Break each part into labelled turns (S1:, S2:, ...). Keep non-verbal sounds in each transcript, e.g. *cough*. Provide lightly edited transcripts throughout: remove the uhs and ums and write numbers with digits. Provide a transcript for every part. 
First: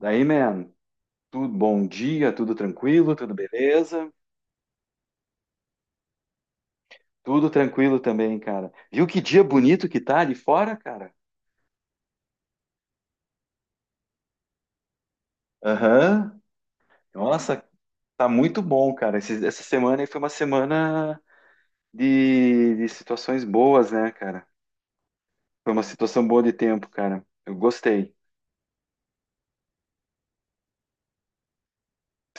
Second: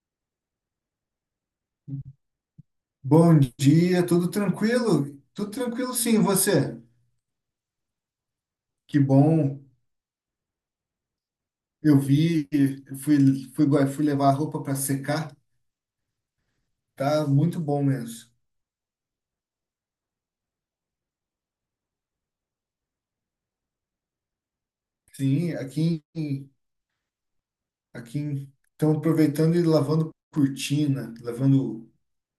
S1: Daí, man, tudo bom dia, tudo tranquilo, tudo
S2: Bom dia,
S1: beleza?
S2: tudo tranquilo? Tudo tranquilo, sim, e você?
S1: Tudo tranquilo também, cara.
S2: Que
S1: Viu que dia
S2: bom.
S1: bonito que tá ali fora, cara?
S2: Eu vi, eu fui, fui levar a roupa para secar.
S1: Aham.
S2: Tá muito
S1: Nossa,
S2: bom
S1: tá
S2: mesmo.
S1: muito bom, cara. Essa semana aí foi uma semana de situações boas, né, cara?
S2: Sim,
S1: Foi uma situação boa de tempo, cara. Eu gostei.
S2: estão aproveitando e lavando cortina, lavando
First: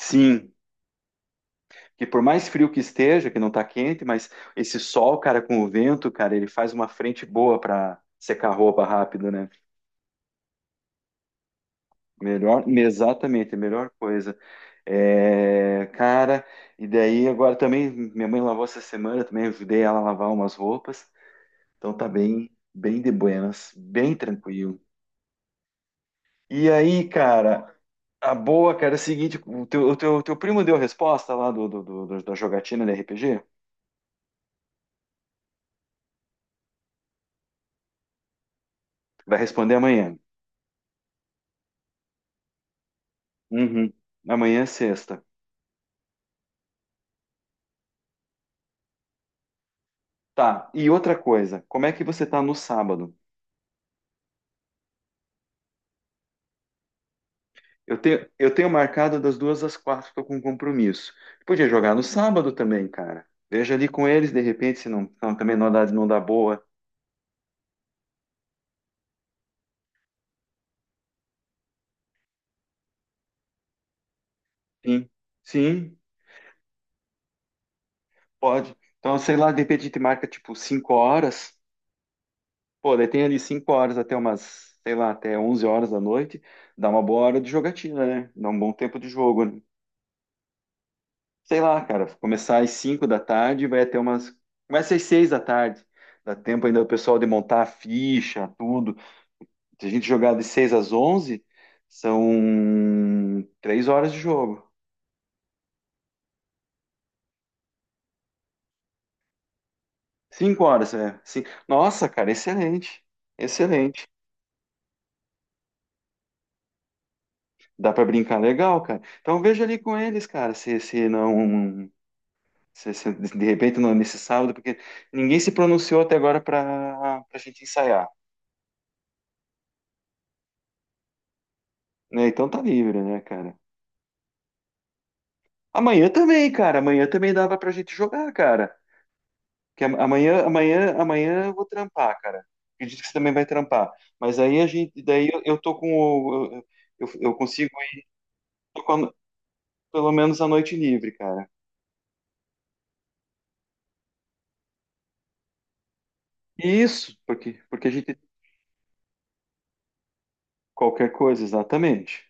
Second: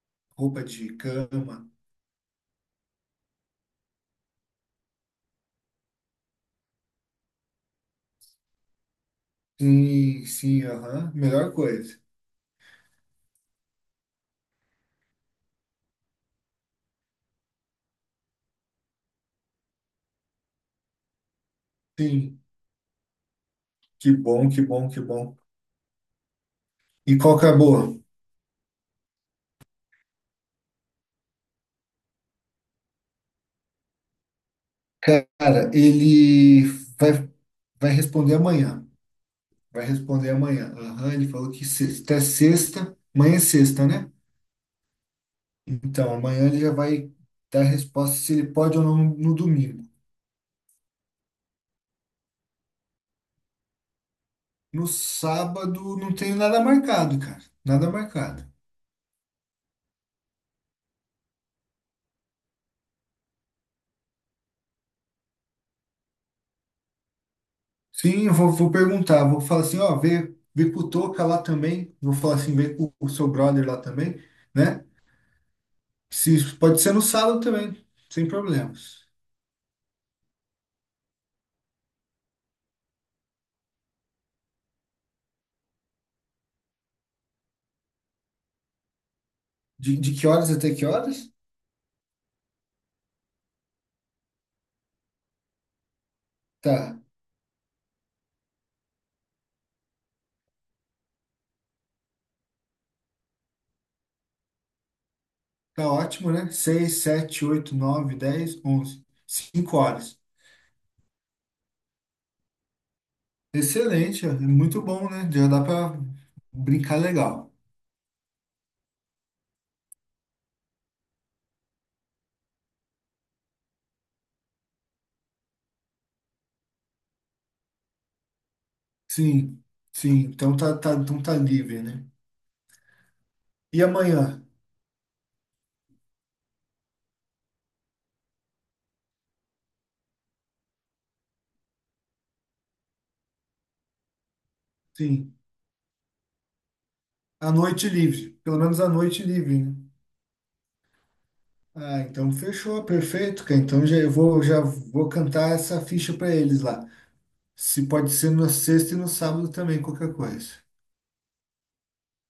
S1: Sim,
S2: roupa de cama.
S1: que por mais frio que esteja, que não tá quente, mas esse sol, cara, com o vento, cara, ele faz uma frente boa pra secar roupa rápido, né?
S2: Sim, sim, aham, melhor coisa.
S1: Melhor, exatamente, a melhor coisa. É, cara, e daí agora também minha mãe lavou essa semana, também ajudei ela a lavar umas roupas, então tá
S2: Sim,
S1: bem, bem de buenas,
S2: que
S1: bem
S2: bom, que
S1: tranquilo.
S2: bom, que bom.
S1: E aí,
S2: E qual que é a
S1: cara,
S2: boa?
S1: a boa, cara, é o seguinte, o teu primo deu a resposta lá da jogatina da RPG?
S2: Cara, ele vai, vai responder amanhã.
S1: Vai responder
S2: Vai
S1: amanhã.
S2: responder amanhã. A ele falou que até sexta. Amanhã é sexta,
S1: Uhum.
S2: né?
S1: Amanhã é sexta.
S2: Então, amanhã ele já vai dar a resposta se ele pode ou não no domingo.
S1: Tá, e outra coisa, como é que você tá no sábado?
S2: No sábado não tenho nada marcado, cara. Nada
S1: Eu tenho,
S2: marcado.
S1: eu tenho marcado das 2 às 4, estou com um compromisso. Podia jogar no sábado também, cara. Veja ali com eles, de repente, se não, também não dá boa.
S2: Sim, eu vou perguntar. Vou falar assim, ó, vê com o Toca lá também. Vou falar assim, vê com o seu brother lá também, né?
S1: Sim, sim,
S2: Se, pode ser no sábado também, sem
S1: pode.
S2: problemas.
S1: Então, sei lá, de repente a gente marca tipo 5 horas. Pô, daí tem ali 5 horas até umas, sei lá, até 11 horas da noite. Dá uma boa hora de jogatina, né? Dá um bom tempo de jogo, né?
S2: De que horas até que horas?
S1: Sei lá, cara, começar às 5 da tarde, vai até umas. Começa às 6 da tarde. Dá tempo ainda o
S2: Tá.
S1: pessoal de montar a ficha, tudo. Se a gente jogar de 6 às 11, são 3 horas de jogo.
S2: Tá ótimo, né? Seis, sete, oito, nove, dez, onze, 5 horas.
S1: Cinco horas, é. Nossa, cara, excelente. Excelente.
S2: Excelente, é muito bom, né? Já dá para brincar legal.
S1: Dá pra brincar legal, cara. Então veja ali com eles, cara, se não. Se de repente não é nesse sábado, porque ninguém se pronunciou até agora pra gente ensaiar,
S2: Sim, sim. Então tá, tá, então tá livre, né?
S1: né? Então tá livre, né, cara?
S2: E amanhã?
S1: Amanhã também, cara. Amanhã também dava pra gente jogar, cara. Que amanhã eu vou trampar, cara. Acredito que você também vai trampar. Mas aí a gente, daí
S2: Sim.
S1: eu tô com o, eu
S2: A
S1: consigo
S2: noite livre. Pelo menos
S1: ir
S2: a noite livre, né?
S1: pelo menos a noite livre, cara.
S2: Ah, então fechou, perfeito, cara. Então já eu vou, já vou cantar essa ficha para eles lá.
S1: Isso, porque
S2: Se
S1: porque a
S2: pode
S1: gente
S2: ser na sexta e no sábado também, qualquer coisa.
S1: qualquer coisa, exatamente.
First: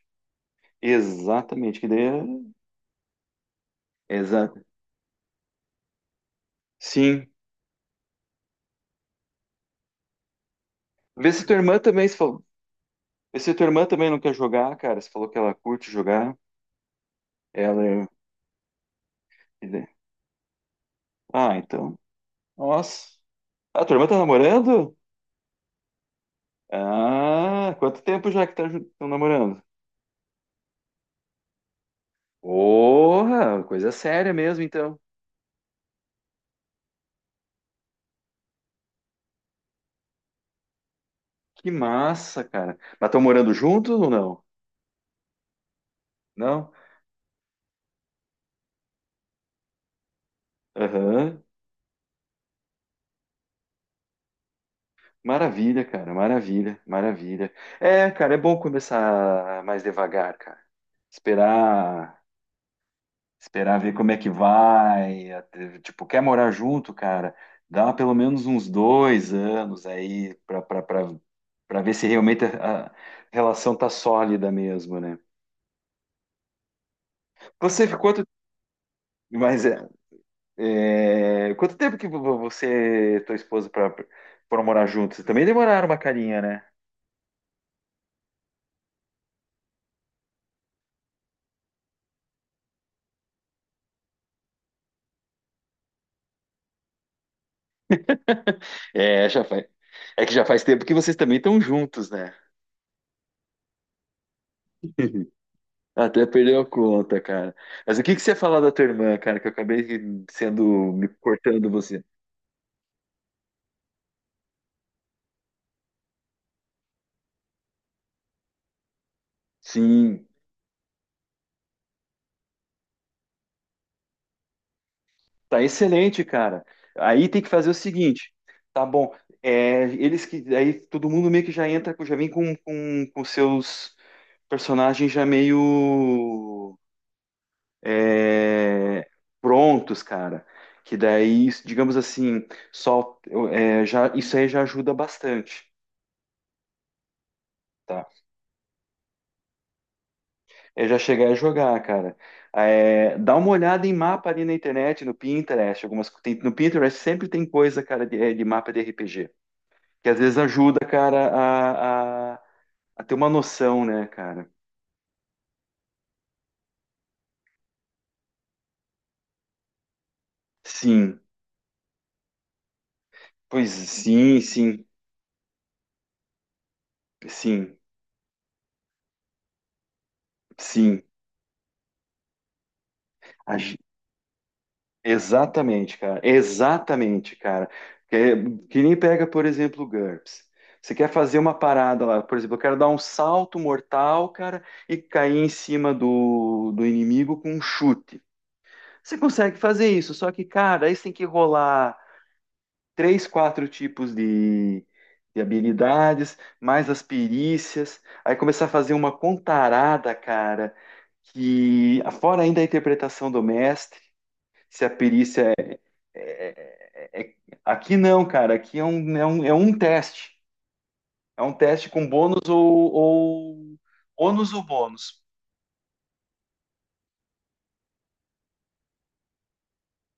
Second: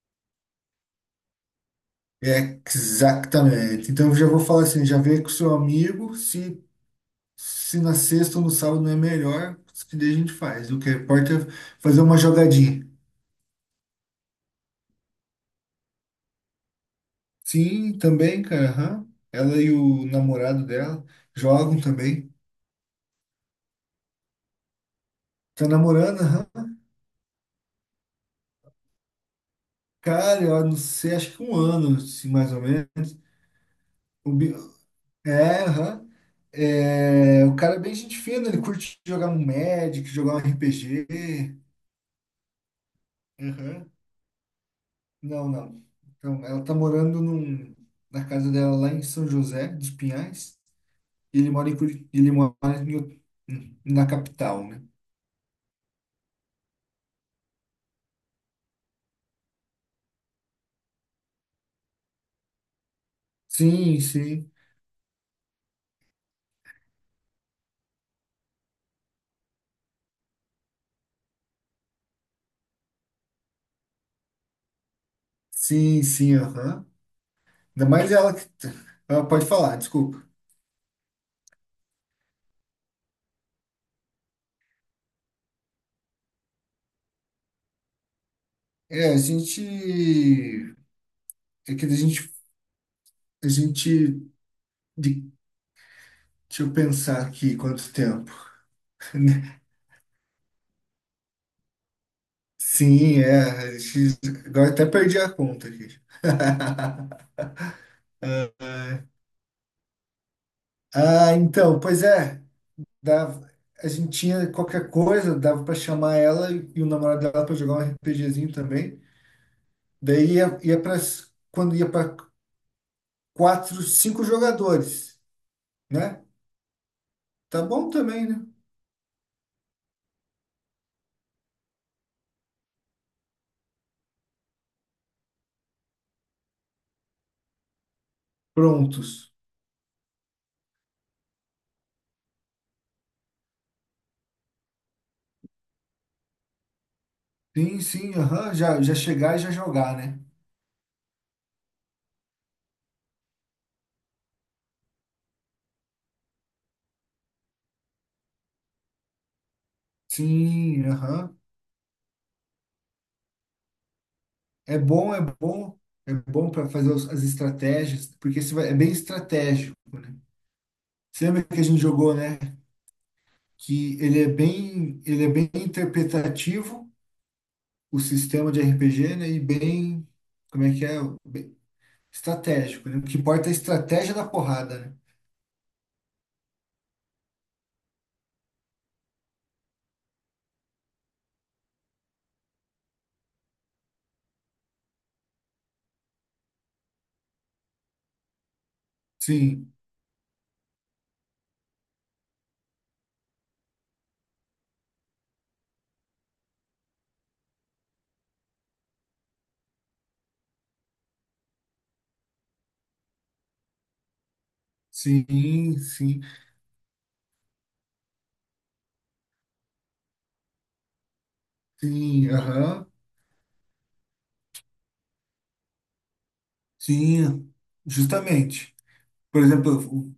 S1: Exatamente, que daí
S2: Exatamente. Então
S1: é.
S2: eu já vou
S1: Exato.
S2: falar assim, já vê com o seu amigo, se
S1: Sim.
S2: Se na sexta ou no sábado não é melhor, que daí a gente faz. O que
S1: Vê
S2: importa
S1: se
S2: é
S1: tua irmã
S2: fazer
S1: também,
S2: uma
S1: se falou,
S2: jogadinha.
S1: vê se tua irmã também não quer jogar, cara. Você falou que ela curte jogar. Ela
S2: Sim,
S1: é.
S2: também, cara. Aham. Ela e o namorado dela
S1: Ah,
S2: jogam
S1: então.
S2: também.
S1: Nossa. Ah, tua irmã tá namorando?
S2: Tá namorando, aham.
S1: Ah, quanto tempo já que tá tão namorando?
S2: Cara, eu não sei, acho que um ano, assim, mais ou menos.
S1: Porra, coisa
S2: O
S1: séria
S2: bi-
S1: mesmo, então.
S2: É, aham. É, o cara é bem gente fina, ele curte jogar um Magic, jogar um RPG.
S1: Que massa, cara. Mas estão morando
S2: Aham.
S1: juntos ou não?
S2: Não, não. Então, ela
S1: Não?
S2: tá morando na casa dela lá em São José dos Pinhais.
S1: Aham.
S2: Ele mora em Curi... ele mora em Ut- na capital, né?
S1: Maravilha, cara. Maravilha, maravilha. É, cara, é bom começar mais devagar, cara. Esperar, esperar ver
S2: Sim,
S1: como é que
S2: sim.
S1: vai. Tipo, quer morar junto, cara? Dá pelo menos uns 2 anos aí pra ver se realmente a relação tá sólida mesmo, né?
S2: Sim, sim, aham.
S1: Você
S2: Ainda mais
S1: ficou.
S2: ela que. Ela pode
S1: Mas
S2: falar,
S1: é.
S2: desculpa.
S1: Quanto tempo que você e tua esposa foram morar juntos? Vocês também demoraram uma carinha, né?
S2: É, a gente. É que a gente. A gente. de- Deixa eu pensar aqui quanto tempo.
S1: É, já faz.
S2: *laughs*
S1: É que já faz tempo que vocês também estão juntos, né?
S2: Sim, é. Agora até perdi a
S1: *laughs*
S2: conta aqui.
S1: Até perdeu a
S2: *laughs*
S1: conta, cara. Mas o que que você ia falar da tua irmã, cara? Que eu acabei sendo me
S2: Ah,
S1: cortando
S2: então, pois
S1: você.
S2: é. Dava, a gente tinha qualquer coisa, dava pra chamar ela e o namorado dela pra jogar um RPGzinho também.
S1: Sim,
S2: Daí ia, ia para quando ia para quatro, cinco jogadores,
S1: tá excelente,
S2: né?
S1: cara. Aí tem que
S2: Tá
S1: fazer o
S2: bom também,
S1: seguinte,
S2: né?
S1: tá bom? É, eles que aí todo mundo meio que já entra, já vem com com seus personagens já meio é,
S2: Prontos.
S1: prontos, cara. Que daí, digamos assim, só é, já, isso aí já ajuda bastante,
S2: Sim,
S1: tá?
S2: sim, aham. Já chegar e já jogar, né?
S1: É já chegar a jogar, cara. É, dá uma olhada em mapa ali na internet, no Pinterest, no Pinterest sempre tem coisa, cara, de mapa de RPG, que às vezes ajuda,
S2: Sim,
S1: cara,
S2: aham.
S1: a ter uma noção, né, cara?
S2: É bom, é bom. É bom para fazer as estratégias, porque é bem estratégico, né?
S1: Sim,
S2: Você lembra que a gente jogou, né?
S1: pois
S2: Que
S1: sim, sim,
S2: ele é bem interpretativo,
S1: sim,
S2: o sistema de RPG, né? E bem, como é que é?
S1: sim.
S2: Bem estratégico, né? O que importa é a estratégia da porrada, né?
S1: Exatamente, cara. Exatamente, cara. Que nem pega, por exemplo, o GURPS. Você quer fazer uma parada lá, por exemplo, eu quero dar um salto mortal, cara, e cair em cima do inimigo com um chute. Você consegue
S2: Sim,
S1: fazer isso, só que, cara, aí você tem que rolar três, quatro tipos de habilidades, mais as perícias, aí começar a fazer uma contarada, cara, que fora ainda a interpretação do mestre, se a perícia
S2: sim, sim,
S1: é- é- aqui não, cara. Aqui é um teste. É um teste com
S2: sim,
S1: bônus
S2: aham,
S1: ou ônus ou bônus.
S2: sim, justamente. Por exemplo,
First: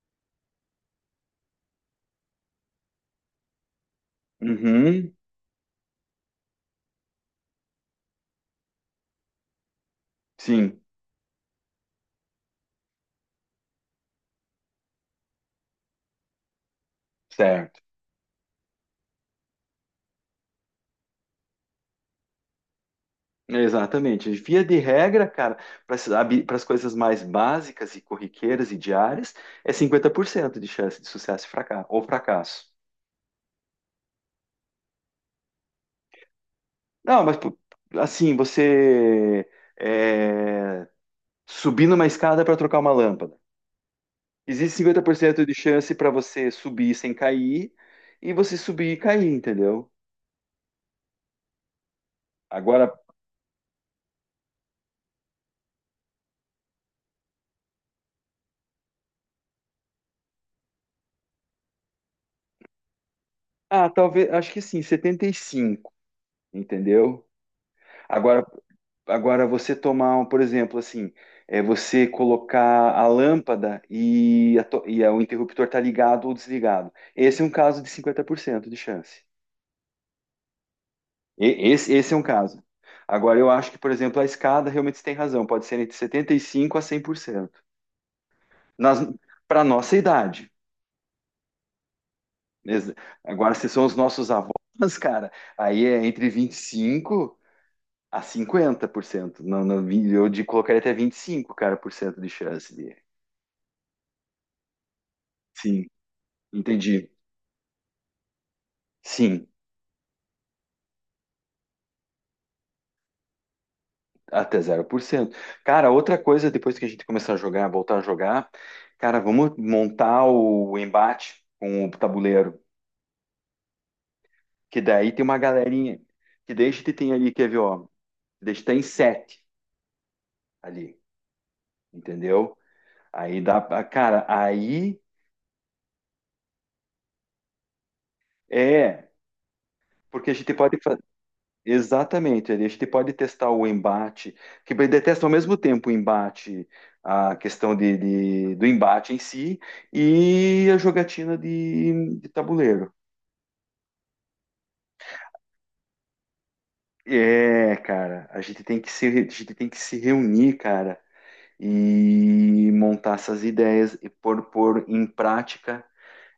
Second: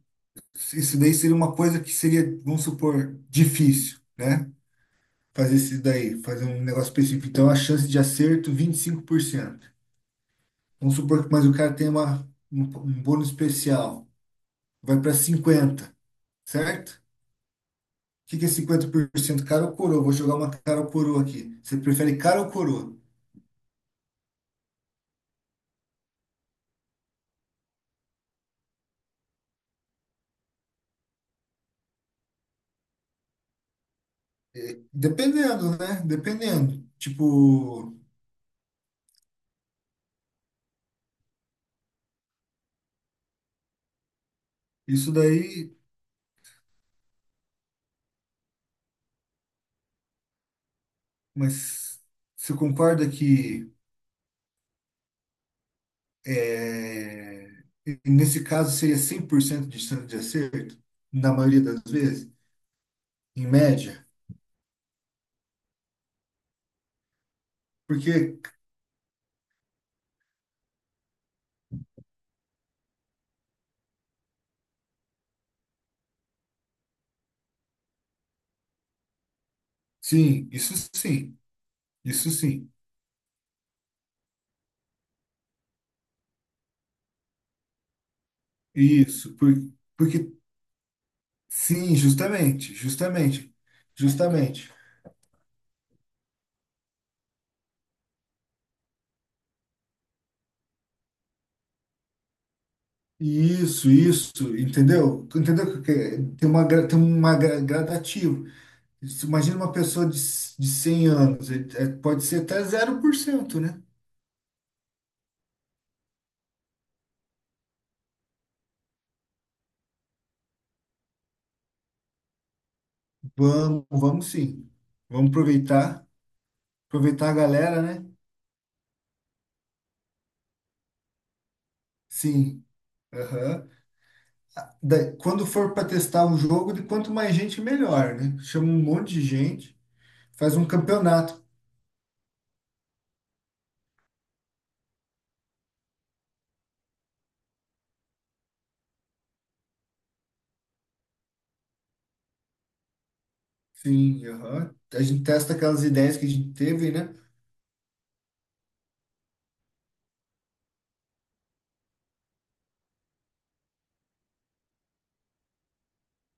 S2: isso daí seria uma coisa que seria, vamos supor, difícil, né?
S1: Uhum,
S2: Fazer isso daí, fazer um negócio específico. Então, a chance de acerto, 25%.
S1: sim,
S2: Vamos supor que, mas o cara tem um bônus especial, vai para 50, certo?
S1: certo.
S2: O que que é 50%? Cara ou coroa? Vou jogar uma cara ou coroa aqui. Você prefere cara ou coroa?
S1: Exatamente. Via de regra, cara, para as coisas mais básicas e corriqueiras e diárias, é 50% de chance de sucesso e ou fracasso.
S2: Dependendo, né? Dependendo.
S1: Não, mas pô,
S2: Tipo.
S1: assim, você é, subir numa escada para trocar uma lâmpada. Existe cinquenta
S2: Isso
S1: por cento de
S2: daí,
S1: chance para você subir sem cair e você subir e cair, entendeu?
S2: mas você
S1: Agora,
S2: concorda que é, nesse caso seria 100% de chance de acerto, na maioria das vezes, em média?
S1: talvez, acho que sim, 75, entendeu? Agora,
S2: Porque,
S1: agora você tomar, um, por exemplo, assim, é você colocar a lâmpada e, a to- e a- o interruptor tá ligado ou desligado. Esse é um caso de 50% de chance.
S2: sim, isso sim,
S1: Esse é um
S2: isso
S1: caso.
S2: sim,
S1: Agora, eu acho que, por exemplo, a escada realmente você tem razão, pode ser entre 75 a 100%. Nas,
S2: isso, por,
S1: Para nossa
S2: porque,
S1: idade.
S2: sim, justamente,
S1: Exa-
S2: justamente,
S1: Agora, se são os nossos
S2: justamente.
S1: avós, cara, aí é entre 25 a 50%. Não, não, eu de colocaria até 25 cara, por cento de chance de.
S2: Isso, entendeu? Tu entendeu
S1: Sim,
S2: é? Tem uma,
S1: entendi.
S2: gradativo. Isso.
S1: Sim,
S2: Imagina uma pessoa de 100 anos, é, pode ser até 0%, né?
S1: até 0%. Cara, outra coisa, depois que a gente começar a jogar, voltar a jogar, cara, vamos montar o embate com o tabuleiro,
S2: Vamos, vamos sim.
S1: que daí tem
S2: Vamos
S1: uma galerinha, que daí a gente tem
S2: aproveitar
S1: ali,
S2: a
S1: quer ver,
S2: galera,
S1: ó,
S2: né?
S1: daí a gente tá em 7 ali, entendeu?
S2: Sim.
S1: Aí dá,
S2: Aham.
S1: cara, aí
S2: Quando for para testar um jogo, de quanto mais gente, melhor, né? Chama um
S1: é
S2: monte de gente,
S1: porque a gente
S2: faz um
S1: pode fazer.
S2: campeonato.
S1: Exatamente, Eli, a gente pode testar o embate, que ele detesta ao mesmo tempo o embate, a questão do embate em si e a jogatina de tabuleiro.
S2: Sim, aham. A gente testa aquelas ideias que a gente teve, né?
S1: É, cara, a gente tem que se, a gente tem que se reunir, cara, e montar essas ideias e pôr em prática,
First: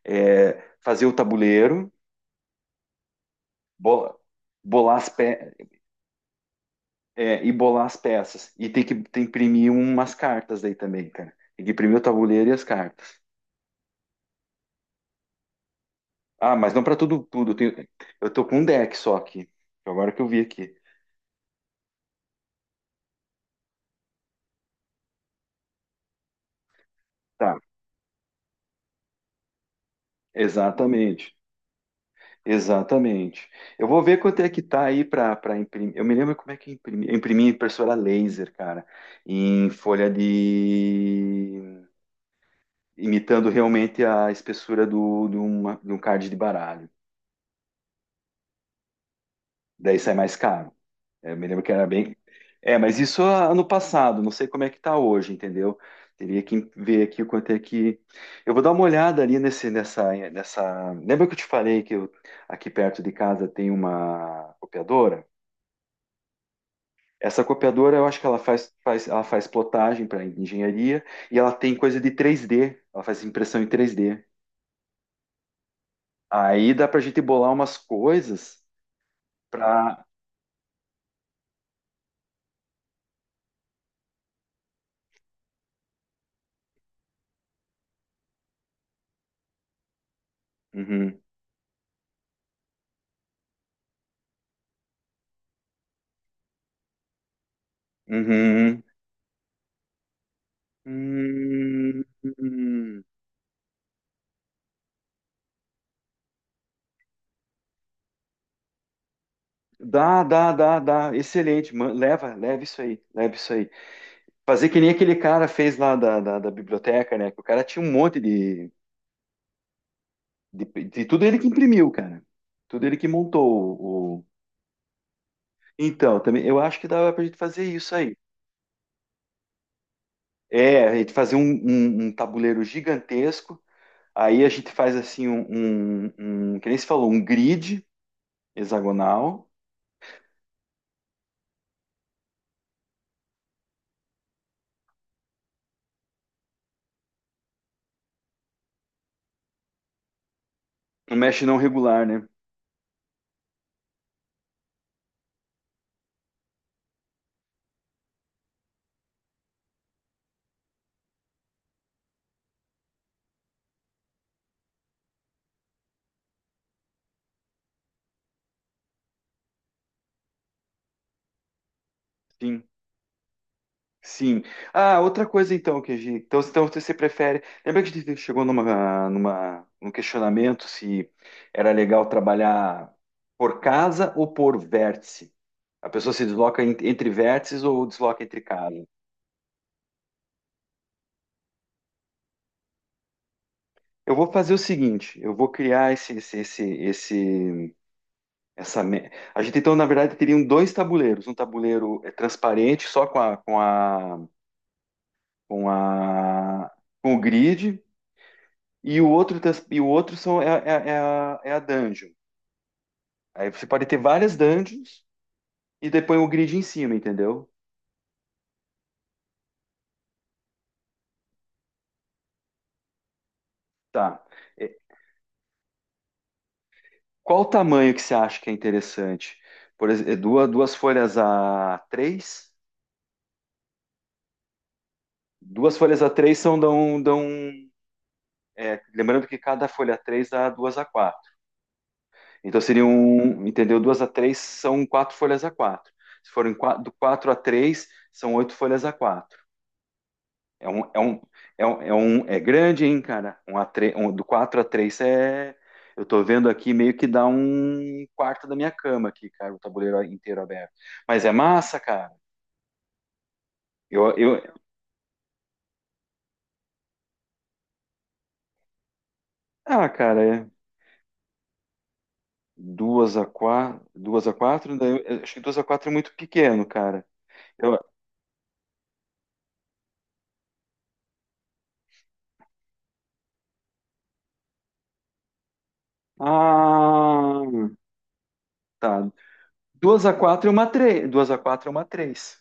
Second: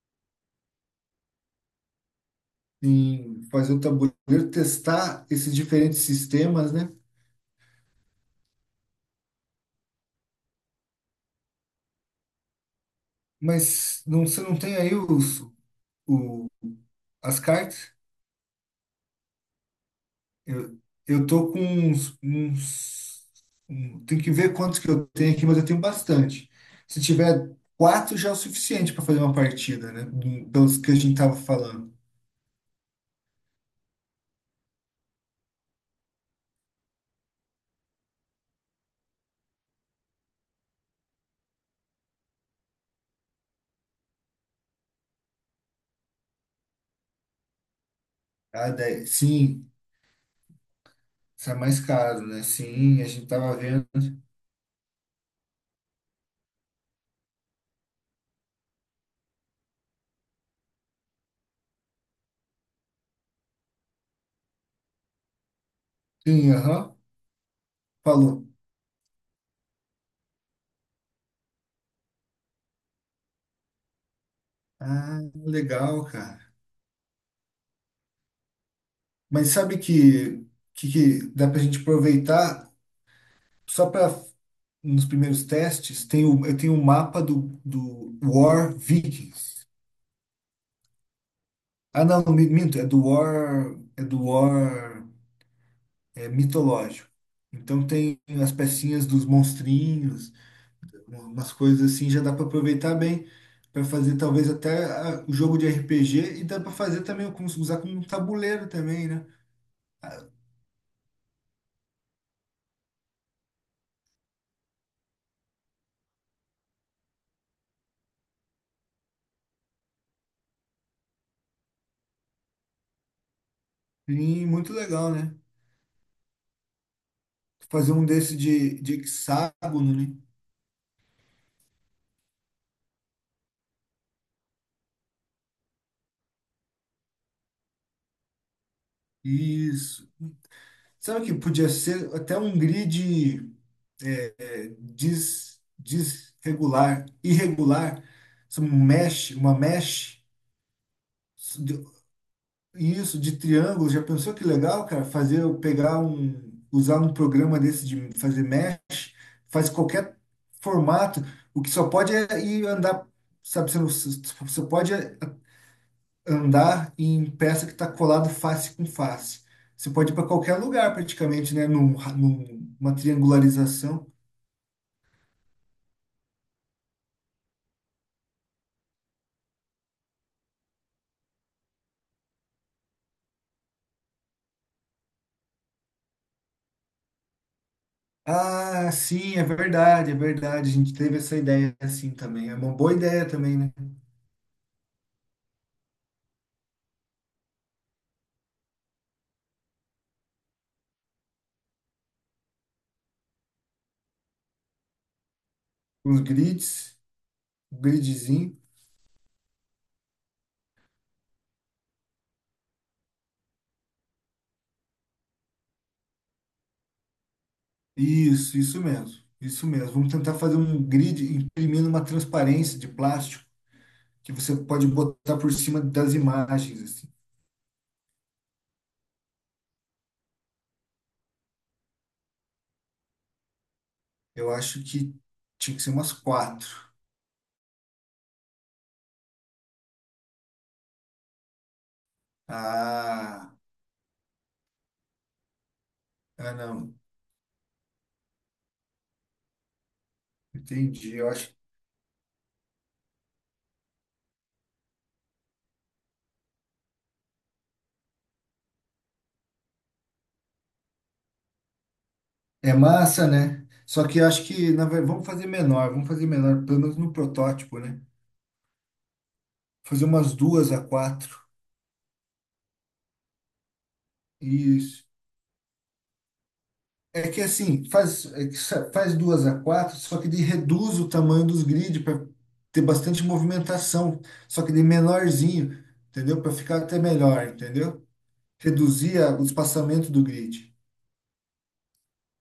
S1: fazer o tabuleiro,
S2: Em fazer o
S1: bo-
S2: tabuleiro,
S1: bolar as,
S2: testar esses diferentes sistemas, né?
S1: e bolar as peças. E tem que imprimir umas cartas daí também, cara. Tem que imprimir o tabuleiro e as cartas.
S2: Mas não, você não tem aí o,
S1: Ah, mas não para tudo,
S2: as
S1: tudo.
S2: cartas?
S1: Eu tô com um deck só aqui. Agora que eu vi aqui.
S2: Eu, eu tô com tem que ver quantos que eu tenho aqui, mas eu tenho bastante. Se tiver
S1: Tá,
S2: quatro já é o suficiente para fazer uma partida, né? Pelos que a gente
S1: exatamente.
S2: tava falando.
S1: Exatamente. Eu vou ver quanto é que tá aí para imprimir. Eu me lembro como é que eu imprimi. Eu imprimi em impressora laser, cara, em folha de. Imitando realmente a espessura de um card de baralho.
S2: Ah, sim,
S1: Daí sai mais caro. É, eu me
S2: isso é
S1: lembro que
S2: mais
S1: era bem.
S2: caro, né?
S1: É, mas
S2: Sim, a
S1: isso
S2: gente tava
S1: ano
S2: vendo.
S1: passado, não sei como é que tá hoje, entendeu? Teria que ver aqui o quanto é que. Eu vou dar uma olhada ali nessa. Lembra que eu te falei que eu, aqui perto de casa tem uma copiadora?
S2: Sim, aham,
S1: Essa copiadora, eu acho que ela
S2: falou.
S1: ela faz plotagem para engenharia e ela tem coisa de 3D. Ela faz impressão em 3D.
S2: Ah, legal, cara.
S1: Aí dá pra gente bolar umas coisas
S2: Mas sabe
S1: pra.
S2: que, que dá pra gente aproveitar só para nos primeiros testes? Eu tenho um mapa do War Vikings.
S1: Uhum,
S2: Ah, não, minto, é do War, mitológico. Então tem as
S1: uhum,
S2: pecinhas dos monstrinhos, umas coisas
S1: hum,
S2: assim, já dá para aproveitar
S1: hum.
S2: bem para fazer talvez até o jogo de RPG e dá para fazer também com, usar como um tabuleiro também, né?
S1: Dá, dá, dá, dá. Excelente. Leva, leva isso aí, leva isso aí. Fazer que nem aquele cara fez lá da biblioteca, né? Que o cara tinha um monte de tudo ele que imprimiu, cara. Tudo ele que montou o.
S2: E muito legal, né?
S1: Então, também eu acho que dava pra gente fazer
S2: Fazer
S1: isso
S2: um
S1: aí.
S2: desse de hexágono, né?
S1: É, a gente fazer um tabuleiro gigantesco. Aí a gente faz assim um, que nem se falou, um grid hexagonal.
S2: Isso. Sabe o que podia ser até um grid desregular, irregular, isso mesh, uma mesh,
S1: Um mesh não
S2: isso de
S1: regular, né?
S2: isso de triângulo, já pensou que legal, cara? Fazer eu pegar um, usar um programa desse de fazer mesh, faz qualquer formato, o que só pode é ir andar, sabe, você, não, você pode andar em peça que está colado face com face. Você pode ir para qualquer lugar praticamente, né?
S1: Sim.
S2: Numa triangularização.
S1: Sim. Ah, outra coisa então que a gente, então você prefere? Lembra que a gente chegou num questionamento se era legal trabalhar por casa ou por vértice? A pessoa se desloca entre vértices ou desloca entre casa?
S2: Ah, sim, é verdade, é verdade. A gente teve essa ideia assim também. É uma boa ideia também, né?
S1: Eu vou fazer o seguinte, eu vou criar essa. A gente então na verdade teriam dois tabuleiros, um tabuleiro transparente só com
S2: Os
S1: a,
S2: grids,
S1: com o
S2: um
S1: grid.
S2: gridzinho.
S1: E o outro, e o outro são, é, é, é a, é a dungeon. Aí você pode ter várias dungeons e depois o grid em cima, entendeu?
S2: Isso mesmo. Isso mesmo. Vamos tentar fazer um grid imprimindo uma transparência de plástico
S1: Tá.
S2: que você
S1: É,
S2: pode botar por cima das imagens, assim.
S1: Qual o tamanho que você acha que é interessante? Por exemplo, duas folhas A3.
S2: Eu acho que tinha
S1: Duas
S2: que ser
S1: folhas a
S2: umas
S1: três são
S2: quatro.
S1: dão, dão é, lembrando que cada folha A3 dá duas A4. Então seriam,
S2: Ah,
S1: entendeu? Duas A3 são quatro folhas A4. Se forem
S2: ah,
S1: quatro, do
S2: não.
S1: 4 A3 são oito folhas A4. É um, é
S2: Entendi.
S1: um,
S2: Eu acho.
S1: é é grande, hein, cara? Um A3 um- do 4 a 3 é. Eu tô vendo aqui meio que dá um quarto da minha cama aqui, cara, o tabuleiro inteiro aberto. Mas é massa, cara.
S2: É massa, né? Só
S1: Eu,
S2: que eu
S1: eu...
S2: acho que, na verdade, vamos fazer menor, pelo menos no protótipo, né?
S1: Ah,
S2: Fazer
S1: cara,
S2: umas
S1: é
S2: duas a quatro.
S1: duas a quatro daí
S2: Isso.
S1: eu acho que 2 A4 é muito pequeno, cara.
S2: É que
S1: Eu...
S2: assim, faz duas a quatro, só que ele reduz o tamanho dos grids para ter bastante movimentação, só que de menorzinho, entendeu? Para ficar até melhor,
S1: Ah,
S2: entendeu?
S1: tá.
S2: Reduzir o
S1: Duas
S2: espaçamento
S1: a
S2: do
S1: 4 é uma
S2: grid.
S1: três. Duas a 4 é uma três.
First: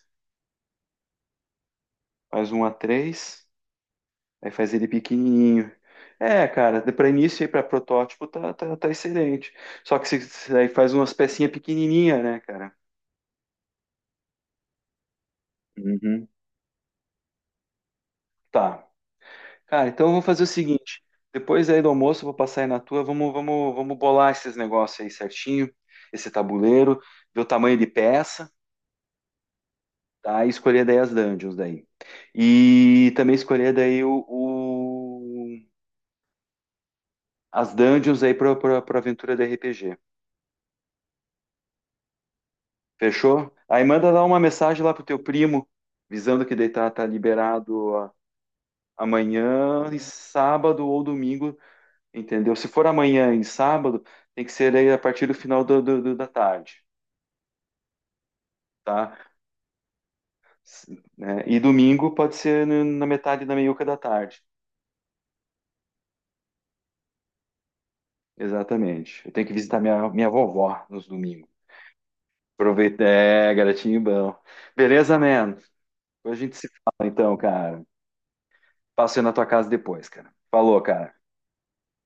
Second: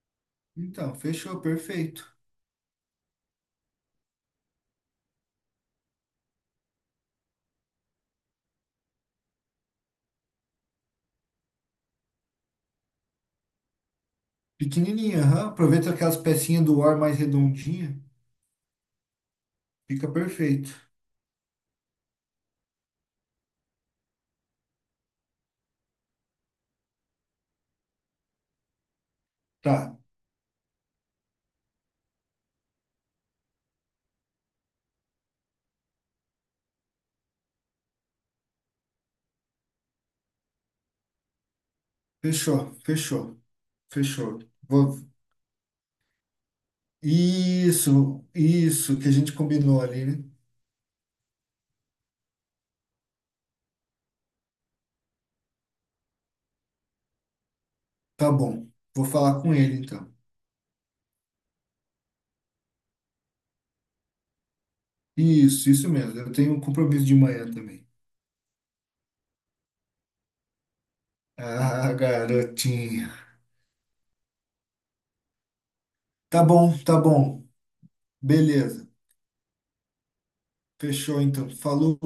S2: Então, fechou, perfeito.
S1: Faz um A3. Aí faz ele pequenininho. É, cara, pra início e para protótipo tá excelente. Só que se aí faz umas pecinhas pequenininha, né, cara?
S2: Pequenininha, aham. Aproveita aquelas
S1: Uhum.
S2: pecinhas do ar mais redondinha,
S1: Tá. Cara, então
S2: fica
S1: eu vou fazer o
S2: perfeito.
S1: seguinte. Depois aí do almoço eu vou passar aí na tua. Vamos, vamos, vamos bolar esses negócios aí certinho. Esse tabuleiro. Ver o tamanho de peça,
S2: Tá,
S1: tá? E escolher daí as dungeons daí. E também escolher daí as dungeons aí para pra aventura do RPG.
S2: fechou, fechou,
S1: Fechou? Aí manda lá uma
S2: fechou.
S1: mensagem lá pro
S2: Vou-
S1: teu primo, visando que daí tá liberado ó,
S2: Isso, isso que a gente combinou
S1: amanhã e
S2: ali, né?
S1: sábado ou domingo, entendeu? Se for amanhã e sábado, tem que ser aí a partir do final da tarde,
S2: Tá bom, vou
S1: tá?
S2: falar com ele então.
S1: S- né? E domingo pode ser na metade da meiuca da tarde,
S2: Isso mesmo. Eu tenho um compromisso de manhã também.
S1: exatamente. Eu tenho que visitar minha vovó nos domingos.
S2: Ah,
S1: Aproveita,
S2: garotinha.
S1: garotinho bom. Beleza, man? Depois a
S2: Tá
S1: gente se
S2: bom, tá
S1: fala então,
S2: bom.
S1: cara.
S2: Beleza.
S1: Passo aí na tua casa depois, cara. Falou, cara.
S2: Fechou então. Falou.